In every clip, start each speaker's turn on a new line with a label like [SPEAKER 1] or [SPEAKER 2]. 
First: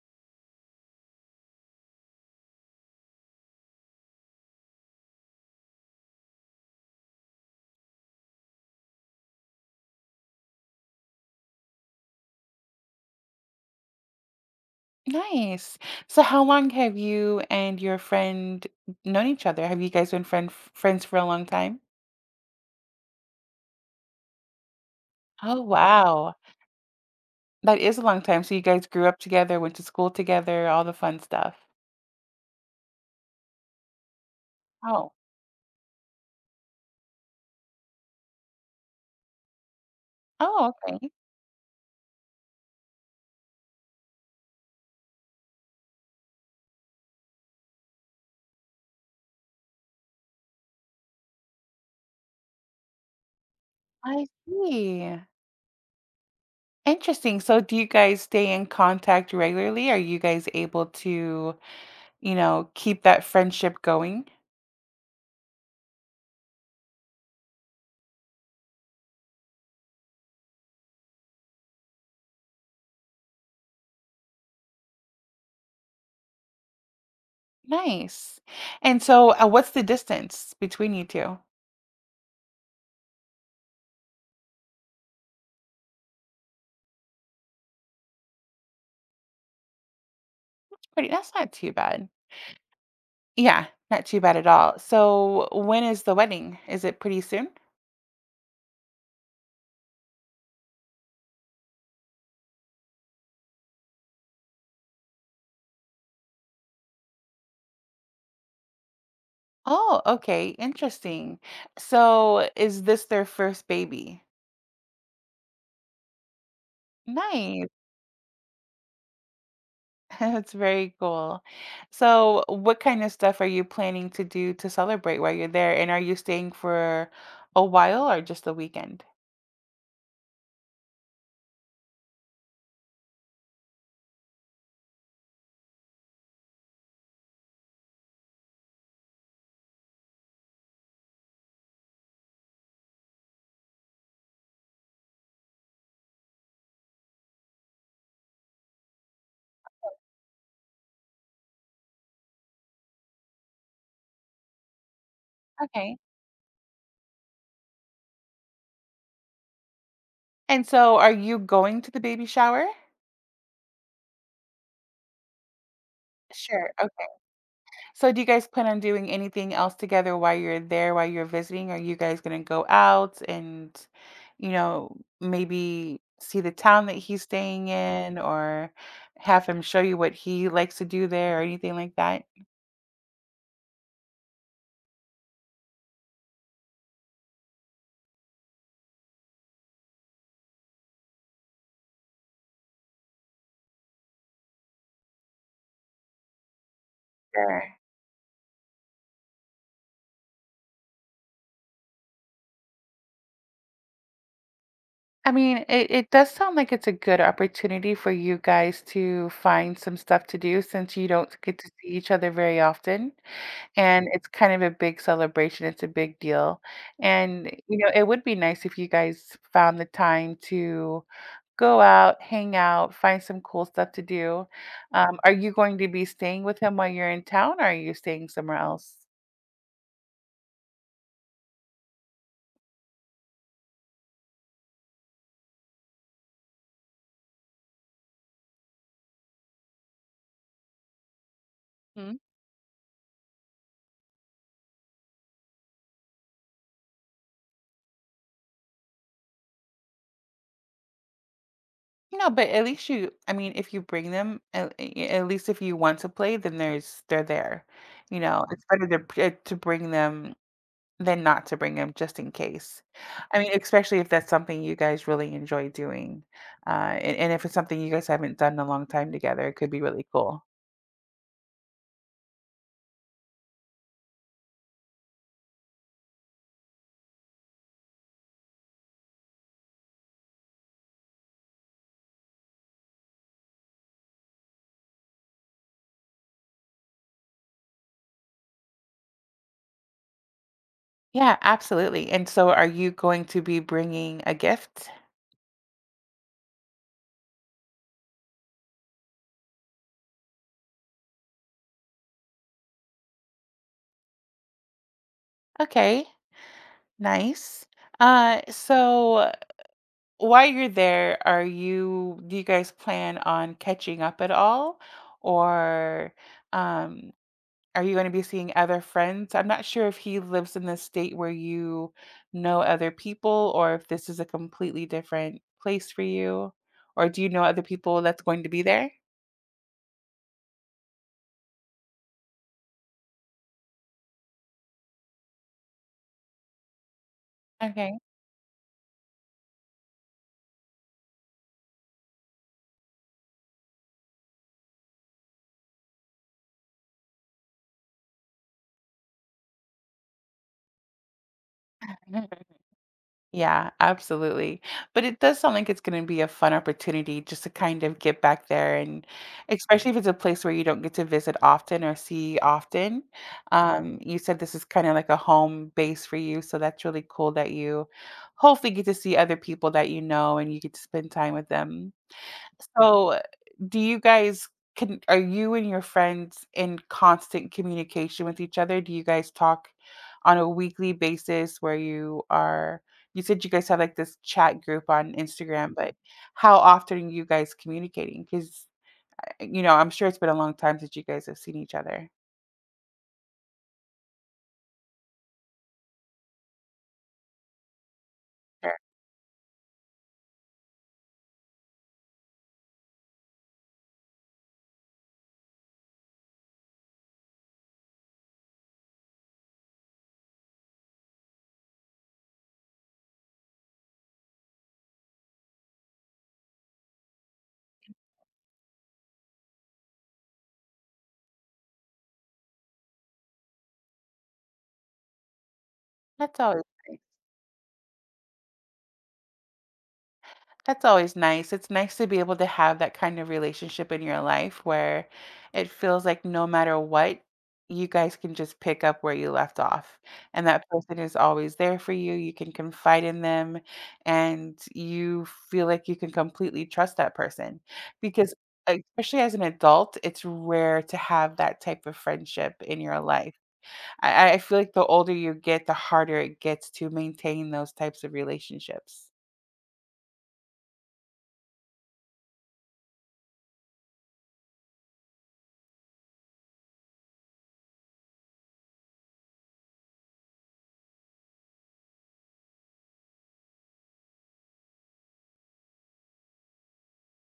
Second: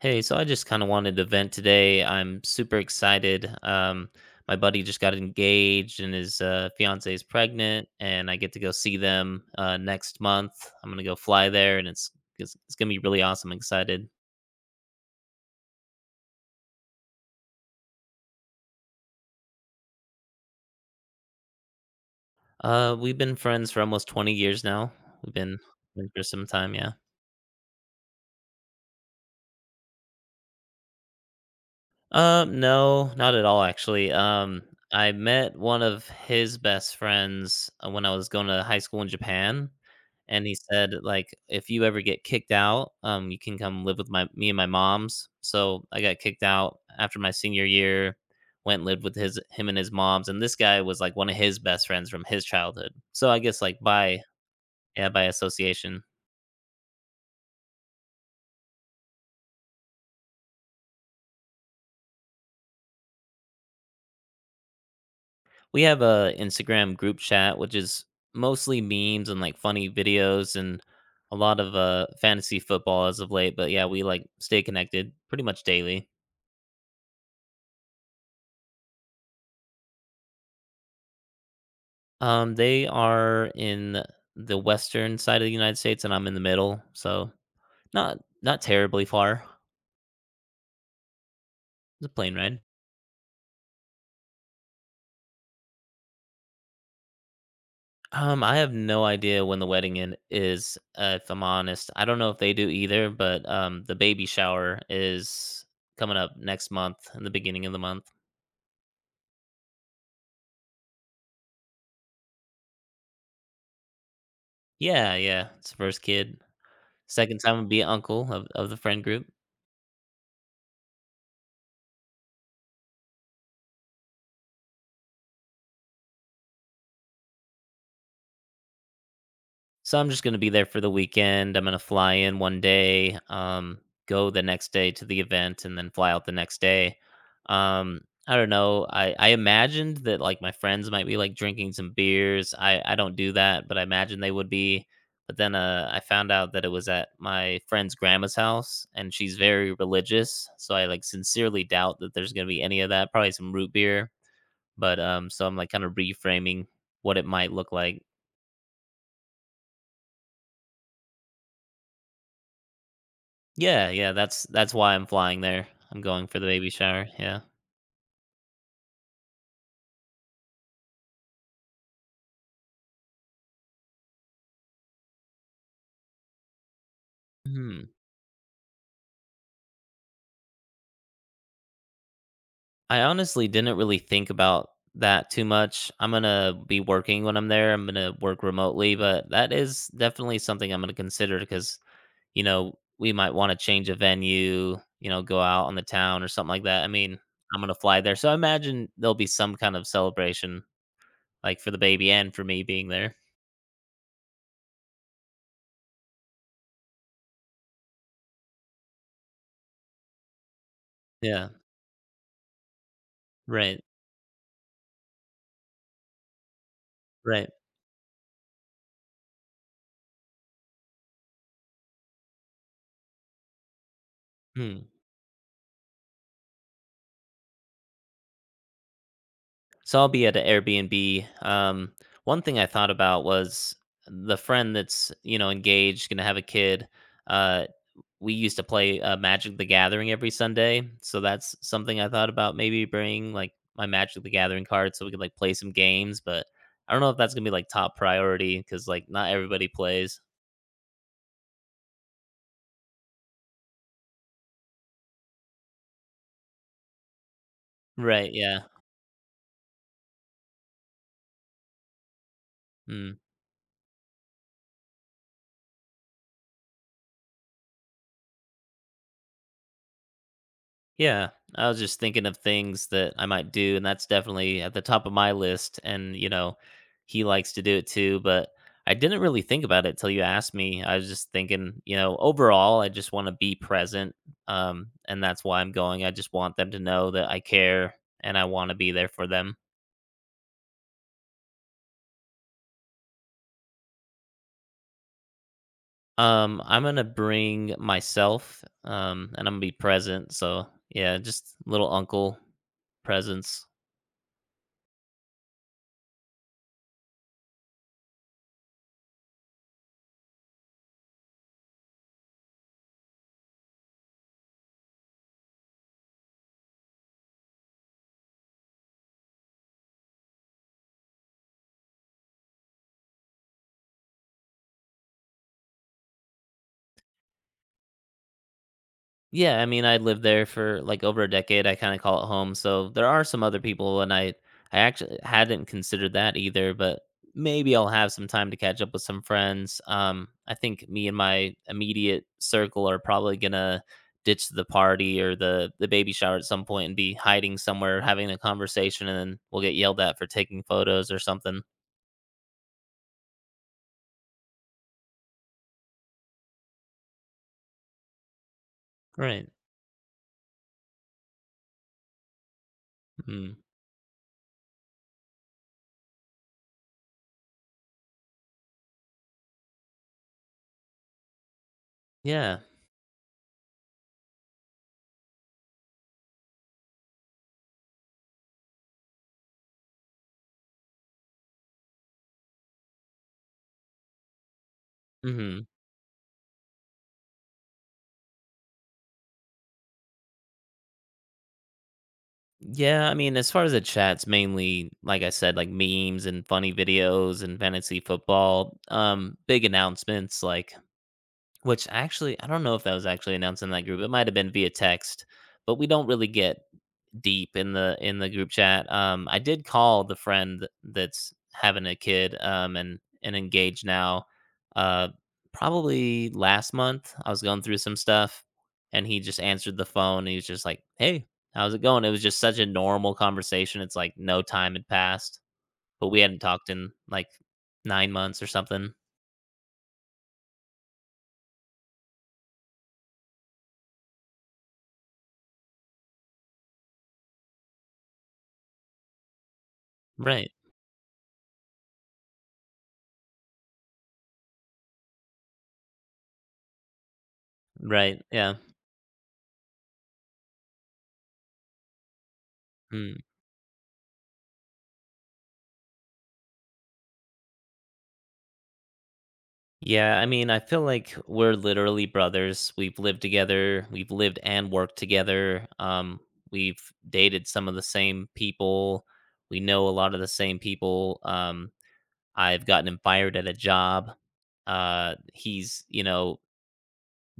[SPEAKER 1] Hey, so I just kind of wanted to vent today. I'm super excited. My buddy just got engaged and his fiance is pregnant, and I get to go see them next month. I'm gonna go fly there, and it's gonna be really awesome. I'm excited.
[SPEAKER 2] Nice. So how long have you and your friend known each other? Have you guys been friends for a long time?
[SPEAKER 1] We've been friends for almost 20 years now. We've been
[SPEAKER 2] Oh,
[SPEAKER 1] friends for
[SPEAKER 2] wow.
[SPEAKER 1] some time, yeah.
[SPEAKER 2] That is a long time. So you guys grew up together, went to school together, all the fun stuff.
[SPEAKER 1] No, not at all actually.
[SPEAKER 2] Oh.
[SPEAKER 1] I met one of his best friends when I was going to high school in Japan, and he
[SPEAKER 2] Oh,
[SPEAKER 1] said
[SPEAKER 2] okay.
[SPEAKER 1] like, "If you ever get kicked out, you can come live with my me and my mom's." So I got kicked out after my senior year, went and lived with his him and his mom's, and this guy was like one of his best friends from his childhood. So I guess like by
[SPEAKER 2] I
[SPEAKER 1] yeah
[SPEAKER 2] see.
[SPEAKER 1] by association.
[SPEAKER 2] Interesting. So do you guys stay in contact regularly? Are you guys able to, you know, keep that friendship going?
[SPEAKER 1] We have a Instagram group chat, which is mostly memes and like funny videos and a lot of fantasy football as of late. But yeah, we like stay connected pretty much daily.
[SPEAKER 2] Nice. And so what's the distance between you two?
[SPEAKER 1] They are in the western side of the United States, and I'm in the middle, so not terribly far.
[SPEAKER 2] Pretty, that's not too
[SPEAKER 1] It's
[SPEAKER 2] bad.
[SPEAKER 1] a plane ride.
[SPEAKER 2] Yeah, not too bad at all. So, when is the wedding? Is it pretty soon?
[SPEAKER 1] I have no idea when the wedding in is. If I'm honest, I don't know if they do either. But the baby shower is coming up next month, in the beginning of the month.
[SPEAKER 2] Oh, okay, interesting. So, is this their first baby?
[SPEAKER 1] Yeah, yeah, it's the first kid. Second time
[SPEAKER 2] Nice.
[SPEAKER 1] would be uncle of the friend group.
[SPEAKER 2] That's very cool. So, what kind of stuff are you planning to do to celebrate while you're there? And are you staying for a while or just the weekend?
[SPEAKER 1] So I'm just gonna be there for the weekend. I'm gonna fly in one day, go the next day to the event, and then fly out the next day. Um, I don't know. I imagined that like my friends might be like drinking some beers. I don't do that, but I imagine they would be. But then I found out that it was at my friend's grandma's house, and she's very religious. So I like sincerely doubt that there's gonna be any of that. Probably some root beer. But, so I'm like kind of
[SPEAKER 2] Okay.
[SPEAKER 1] reframing what it might look like.
[SPEAKER 2] And so, are you going to the baby shower?
[SPEAKER 1] Yeah, yeah, that's why I'm flying there. I'm going for the baby
[SPEAKER 2] Sure.
[SPEAKER 1] shower. Yeah.
[SPEAKER 2] So do you guys plan on doing anything else together while you're there, while you're visiting? Are you guys gonna go out and, you know, maybe see the town that he's staying
[SPEAKER 1] Hmm.
[SPEAKER 2] in or have him show you what he likes to do there or anything like that?
[SPEAKER 1] I honestly didn't really think about that too much. I'm gonna be working when I'm there. I'm gonna work remotely, but that is definitely something I'm gonna consider because you know we might want to change a venue. You know, go out on the town or something like that. I mean, I'm gonna
[SPEAKER 2] Sure.
[SPEAKER 1] fly there, so I imagine there'll be some kind of celebration, like for the baby and for me being there.
[SPEAKER 2] I mean, it does sound like it's a good opportunity for you guys to find some stuff to do since you don't
[SPEAKER 1] Yeah.
[SPEAKER 2] get to see each other very often.
[SPEAKER 1] Right.
[SPEAKER 2] And it's kind of a big celebration, it's a big deal, and,
[SPEAKER 1] Right.
[SPEAKER 2] you know, it would be nice if you guys found the time to go out, hang out, find some cool stuff to do.
[SPEAKER 1] Hmm.
[SPEAKER 2] Are you going to be staying with him while you're in town, or are you staying somewhere else?
[SPEAKER 1] So I'll be at an Airbnb. One thing I thought about was the friend that's you know engaged, gonna have a kid. Uh, we used to play Magic the Gathering every Sunday, so that's something I
[SPEAKER 2] Mhm.
[SPEAKER 1] thought about maybe bringing like my Magic the Gathering card so we could like play some games. But I don't know if that's gonna be like top priority because like not everybody plays.
[SPEAKER 2] No, but at least you, I mean, if you bring them, at least if you want to play, then there's they're there, you
[SPEAKER 1] Right?
[SPEAKER 2] know?
[SPEAKER 1] Yeah.
[SPEAKER 2] It's better to p to bring them than not to bring them just in case.
[SPEAKER 1] Hmm.
[SPEAKER 2] I mean, especially if that's something you guys really enjoy doing, and if it's something you guys haven't done in a long time together, it could be really cool.
[SPEAKER 1] Yeah, I was just thinking of things that I might do, and that's definitely at the top of my list. And you know, he likes to do it too, but I didn't really think about it till you asked me. I was just thinking, you know, overall, I just want to be present, and that's why I'm going. I just want them to know that I care and I want to be there for them.
[SPEAKER 2] Yeah, absolutely, and so are you going to be bringing a gift?
[SPEAKER 1] I'm gonna bring myself, and I'm gonna be present. So yeah, just little uncle presence.
[SPEAKER 2] Okay, nice. So while you're there, are you, do you guys plan on catching up at all? Or, um are you gonna be seeing other friends? I'm not sure if he lives in the state where you know other people or if this is a completely different place for you, or do you know other people that's going to be there?
[SPEAKER 1] Yeah, I mean, I lived there for like over a decade. I kind of call it home. So there are some other people, and I actually hadn't considered that either. But maybe I'll
[SPEAKER 2] Okay.
[SPEAKER 1] have some time to catch up with some friends. I think me and my immediate circle are probably gonna ditch the party or the baby shower at some point and be hiding somewhere having a conversation, and then we'll get yelled at for taking photos or something.
[SPEAKER 2] Yeah, absolutely. But it does sound like it's going to be a fun opportunity just to kind of get back there and
[SPEAKER 1] Right.
[SPEAKER 2] especially if it's a place where you don't get to visit often or see often.
[SPEAKER 1] Hmm.
[SPEAKER 2] You said this is kind of like a home base for you, so that's really cool that you hopefully get to see other people that you know and you get to spend time with them.
[SPEAKER 1] Yeah.
[SPEAKER 2] So, do you guys, can, are you and your friends in constant communication with each other? Do you guys talk on a weekly basis where you are, you said you guys have like this chat group on
[SPEAKER 1] Hmm.
[SPEAKER 2] Instagram, but how often are you guys communicating? Because you know, I'm sure it's been a long time since you guys have seen each other.
[SPEAKER 1] Yeah, I mean, as far as the chat's mainly, like I said, like memes and funny videos and fantasy football.
[SPEAKER 2] Sure.
[SPEAKER 1] Big announcements, like which actually I don't know if that was actually announced in that group. It might have been via text, but we don't really get deep in the group chat. I did call the friend that's having a kid and engaged now. Uh, Probably last month, I was going through some stuff, and he just answered the phone. And he was just like, "Hey, how's it going?" It was just such a normal conversation. It's like no time had passed, but we hadn't
[SPEAKER 2] That's always
[SPEAKER 1] talked in like 9 months or something.
[SPEAKER 2] That's always nice. It's nice to be able to have that kind of relationship in your life where it feels like no matter what, you guys can just pick up where you left off. And
[SPEAKER 1] Right.
[SPEAKER 2] that person is always there for you. You can confide in them and you feel like you can completely trust that person.
[SPEAKER 1] Right.
[SPEAKER 2] Because,
[SPEAKER 1] Yeah.
[SPEAKER 2] especially as an adult, it's rare to have that type of friendship in your
[SPEAKER 1] Hmm.
[SPEAKER 2] life. I feel like the older you get, the harder it gets to maintain those types of relationships.
[SPEAKER 1] Yeah, I mean, I feel like we're literally brothers. We've lived together, we've lived and worked together. We've dated some of the same people. We know a lot of the same people. I've gotten him fired at a job. He's, you know,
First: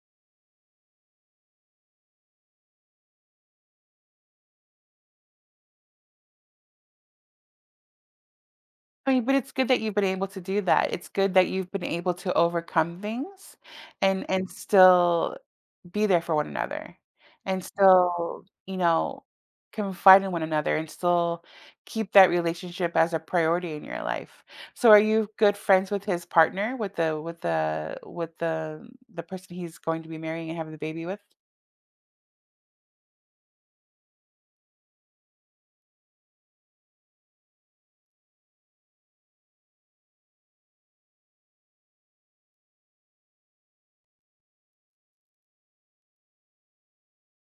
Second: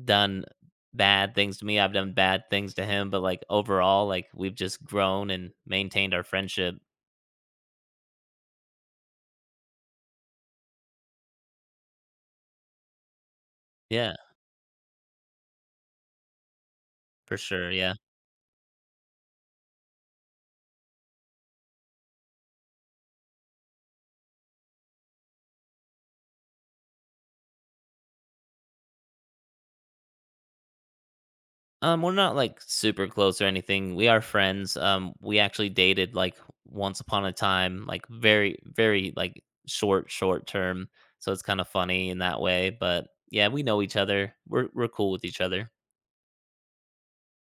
[SPEAKER 1] done bad things to me. I've done bad things to him, but like overall, like we've just grown and maintained our friendship.
[SPEAKER 2] I mean, but it's good that you've been able to do that. It's good that you've been able to overcome things
[SPEAKER 1] Yeah,
[SPEAKER 2] and still be there for one another
[SPEAKER 1] for
[SPEAKER 2] and
[SPEAKER 1] sure. Yeah.
[SPEAKER 2] still, you know, confide in one another and still keep that relationship as a priority in your life. So are you good friends with his partner, with the person he's going to be marrying and having the baby with?
[SPEAKER 1] We're not like super close or anything. We are friends. We actually dated like once upon a time, like very, very like short, short term. So it's kind of funny in that way. But yeah, we know each other. We're cool with each other.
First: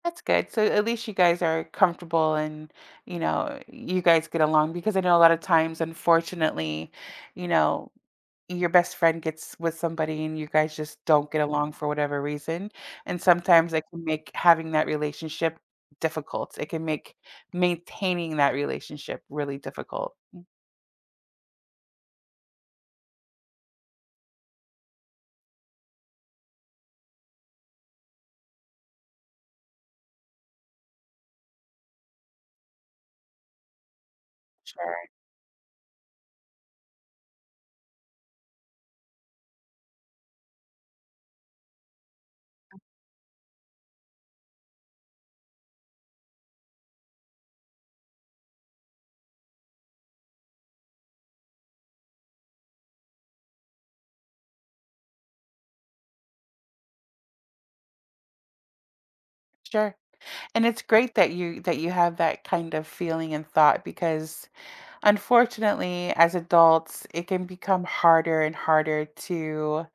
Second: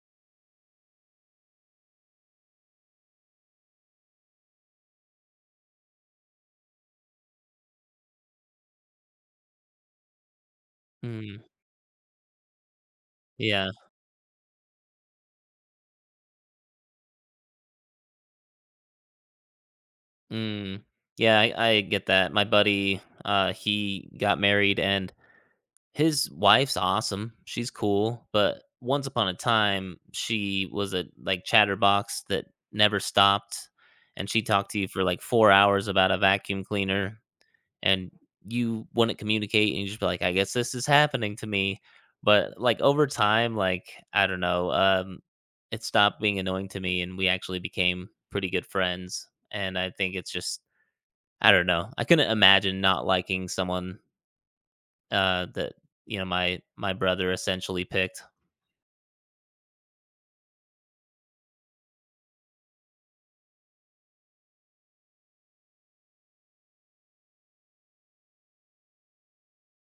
[SPEAKER 2] That's good. So at least you guys are comfortable and, you know, you guys get along because I know a lot of times, unfortunately, you know, your best friend gets with somebody and you guys just don't get
[SPEAKER 1] Mm,
[SPEAKER 2] along for whatever reason. And
[SPEAKER 1] yeah.
[SPEAKER 2] sometimes it can make having that relationship difficult. It can make maintaining that relationship really difficult.
[SPEAKER 1] Mm, yeah, I get that. My buddy, he got married and his wife's awesome. She's cool, but once upon a time, she was a like chatterbox that never stopped, and she talked to you for
[SPEAKER 2] Sure,
[SPEAKER 1] like 4 hours about a vacuum cleaner, and you wouldn't communicate, and you just be like, "I guess this is happening to me." But, like, over time, like, I don't know, it stopped being annoying to me, and we actually became pretty good friends, and I think it's just I don't know. I couldn't imagine not liking someone that, you know, my brother essentially picked.
[SPEAKER 2] sure. And it's great that you have that kind of feeling and thought because unfortunately, as adults, it can become harder and harder to,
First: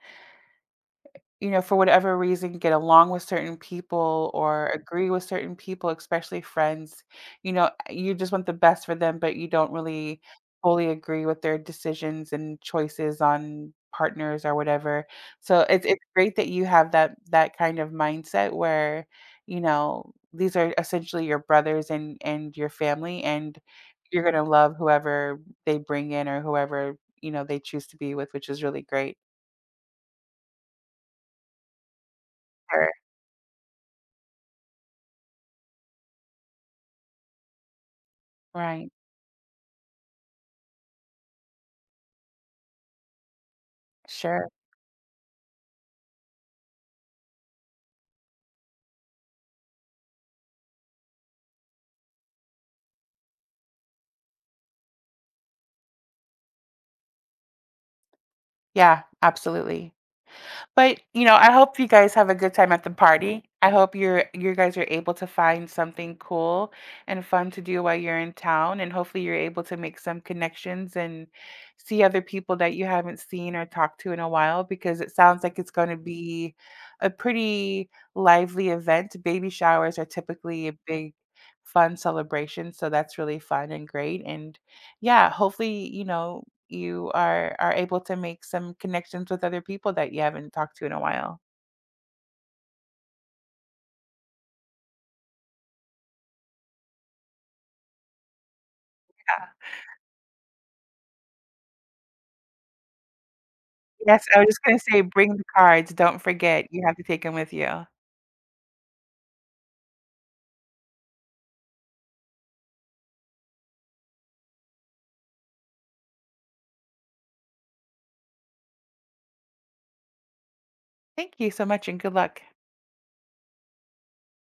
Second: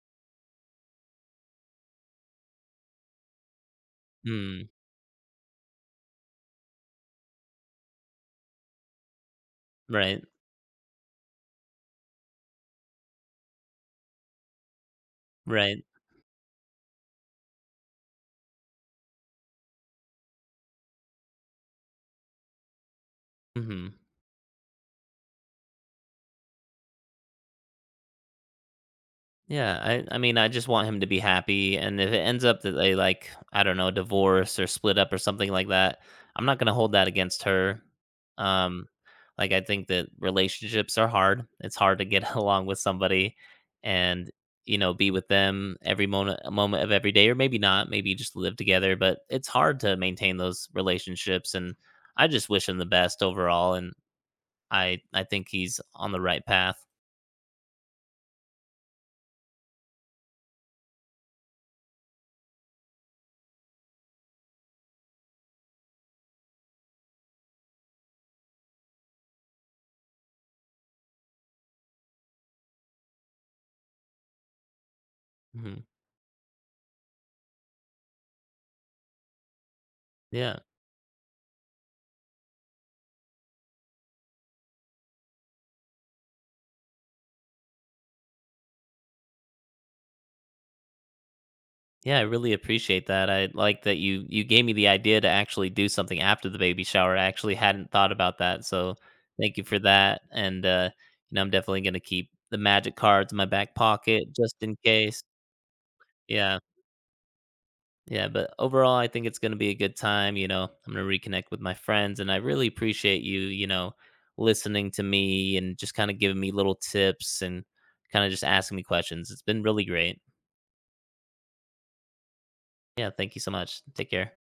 [SPEAKER 2] you know, for whatever reason, get along with certain people or
[SPEAKER 1] Mm,
[SPEAKER 2] agree with certain people, especially friends. You know, you just want the best for them, but you don't really
[SPEAKER 1] right,
[SPEAKER 2] fully agree with their decisions and choices on partners or whatever. So
[SPEAKER 1] right.
[SPEAKER 2] it's great that you have that kind of mindset where, you know, these are essentially your brothers and your family and
[SPEAKER 1] Mhm.
[SPEAKER 2] you're going to love whoever they bring in or whoever, you know, they choose to be with, which is really great.
[SPEAKER 1] Yeah, I mean, I just want him to be happy, and if it ends up that
[SPEAKER 2] Sure.
[SPEAKER 1] they, like, I don't know, divorce or split up or something like that, I'm not gonna hold that against her. Um,
[SPEAKER 2] Right.
[SPEAKER 1] like, I think that relationships are hard. It's hard to get along with somebody and,
[SPEAKER 2] Sure.
[SPEAKER 1] you know, be with them every moment of every day, or maybe not, maybe you just live together, but it's hard to maintain those relationships, and I just wish him the best overall, and I think he's on the right path.
[SPEAKER 2] Yeah, absolutely. But, you know, I hope you guys have a good time at the party. I hope you guys are able to find something cool and fun to do while you're in town, and hopefully you're able to make some connections and see other people that you haven't seen or talked to in a while because it sounds like it's
[SPEAKER 1] Mhm.
[SPEAKER 2] going to be a pretty lively event. Baby showers are
[SPEAKER 1] Yeah.
[SPEAKER 2] typically a big fun celebration, so that's really fun and great and yeah, hopefully, you know, you are able to make some connections with other people that you haven't talked to in a while.
[SPEAKER 1] Yeah, I really appreciate that. I like that you gave me the idea to actually do something after the baby shower. I actually hadn't thought about that, so
[SPEAKER 2] Yeah.
[SPEAKER 1] thank you for that. And you know, I'm definitely gonna keep the magic cards in my back
[SPEAKER 2] Yes,
[SPEAKER 1] pocket
[SPEAKER 2] I was
[SPEAKER 1] just
[SPEAKER 2] just
[SPEAKER 1] in
[SPEAKER 2] gonna say
[SPEAKER 1] case.
[SPEAKER 2] bring the cards, don't
[SPEAKER 1] Yeah,
[SPEAKER 2] forget, you have to take them with you.
[SPEAKER 1] yeah. But overall, I think it's gonna be a good time. You know, I'm gonna reconnect with my friends, and I really appreciate you. You know, listening to me and just kind of giving me little tips and kind of just asking me questions. It's been really great.
[SPEAKER 2] Thank you so much and good luck.
[SPEAKER 1] Yeah, thank you so much. Take care.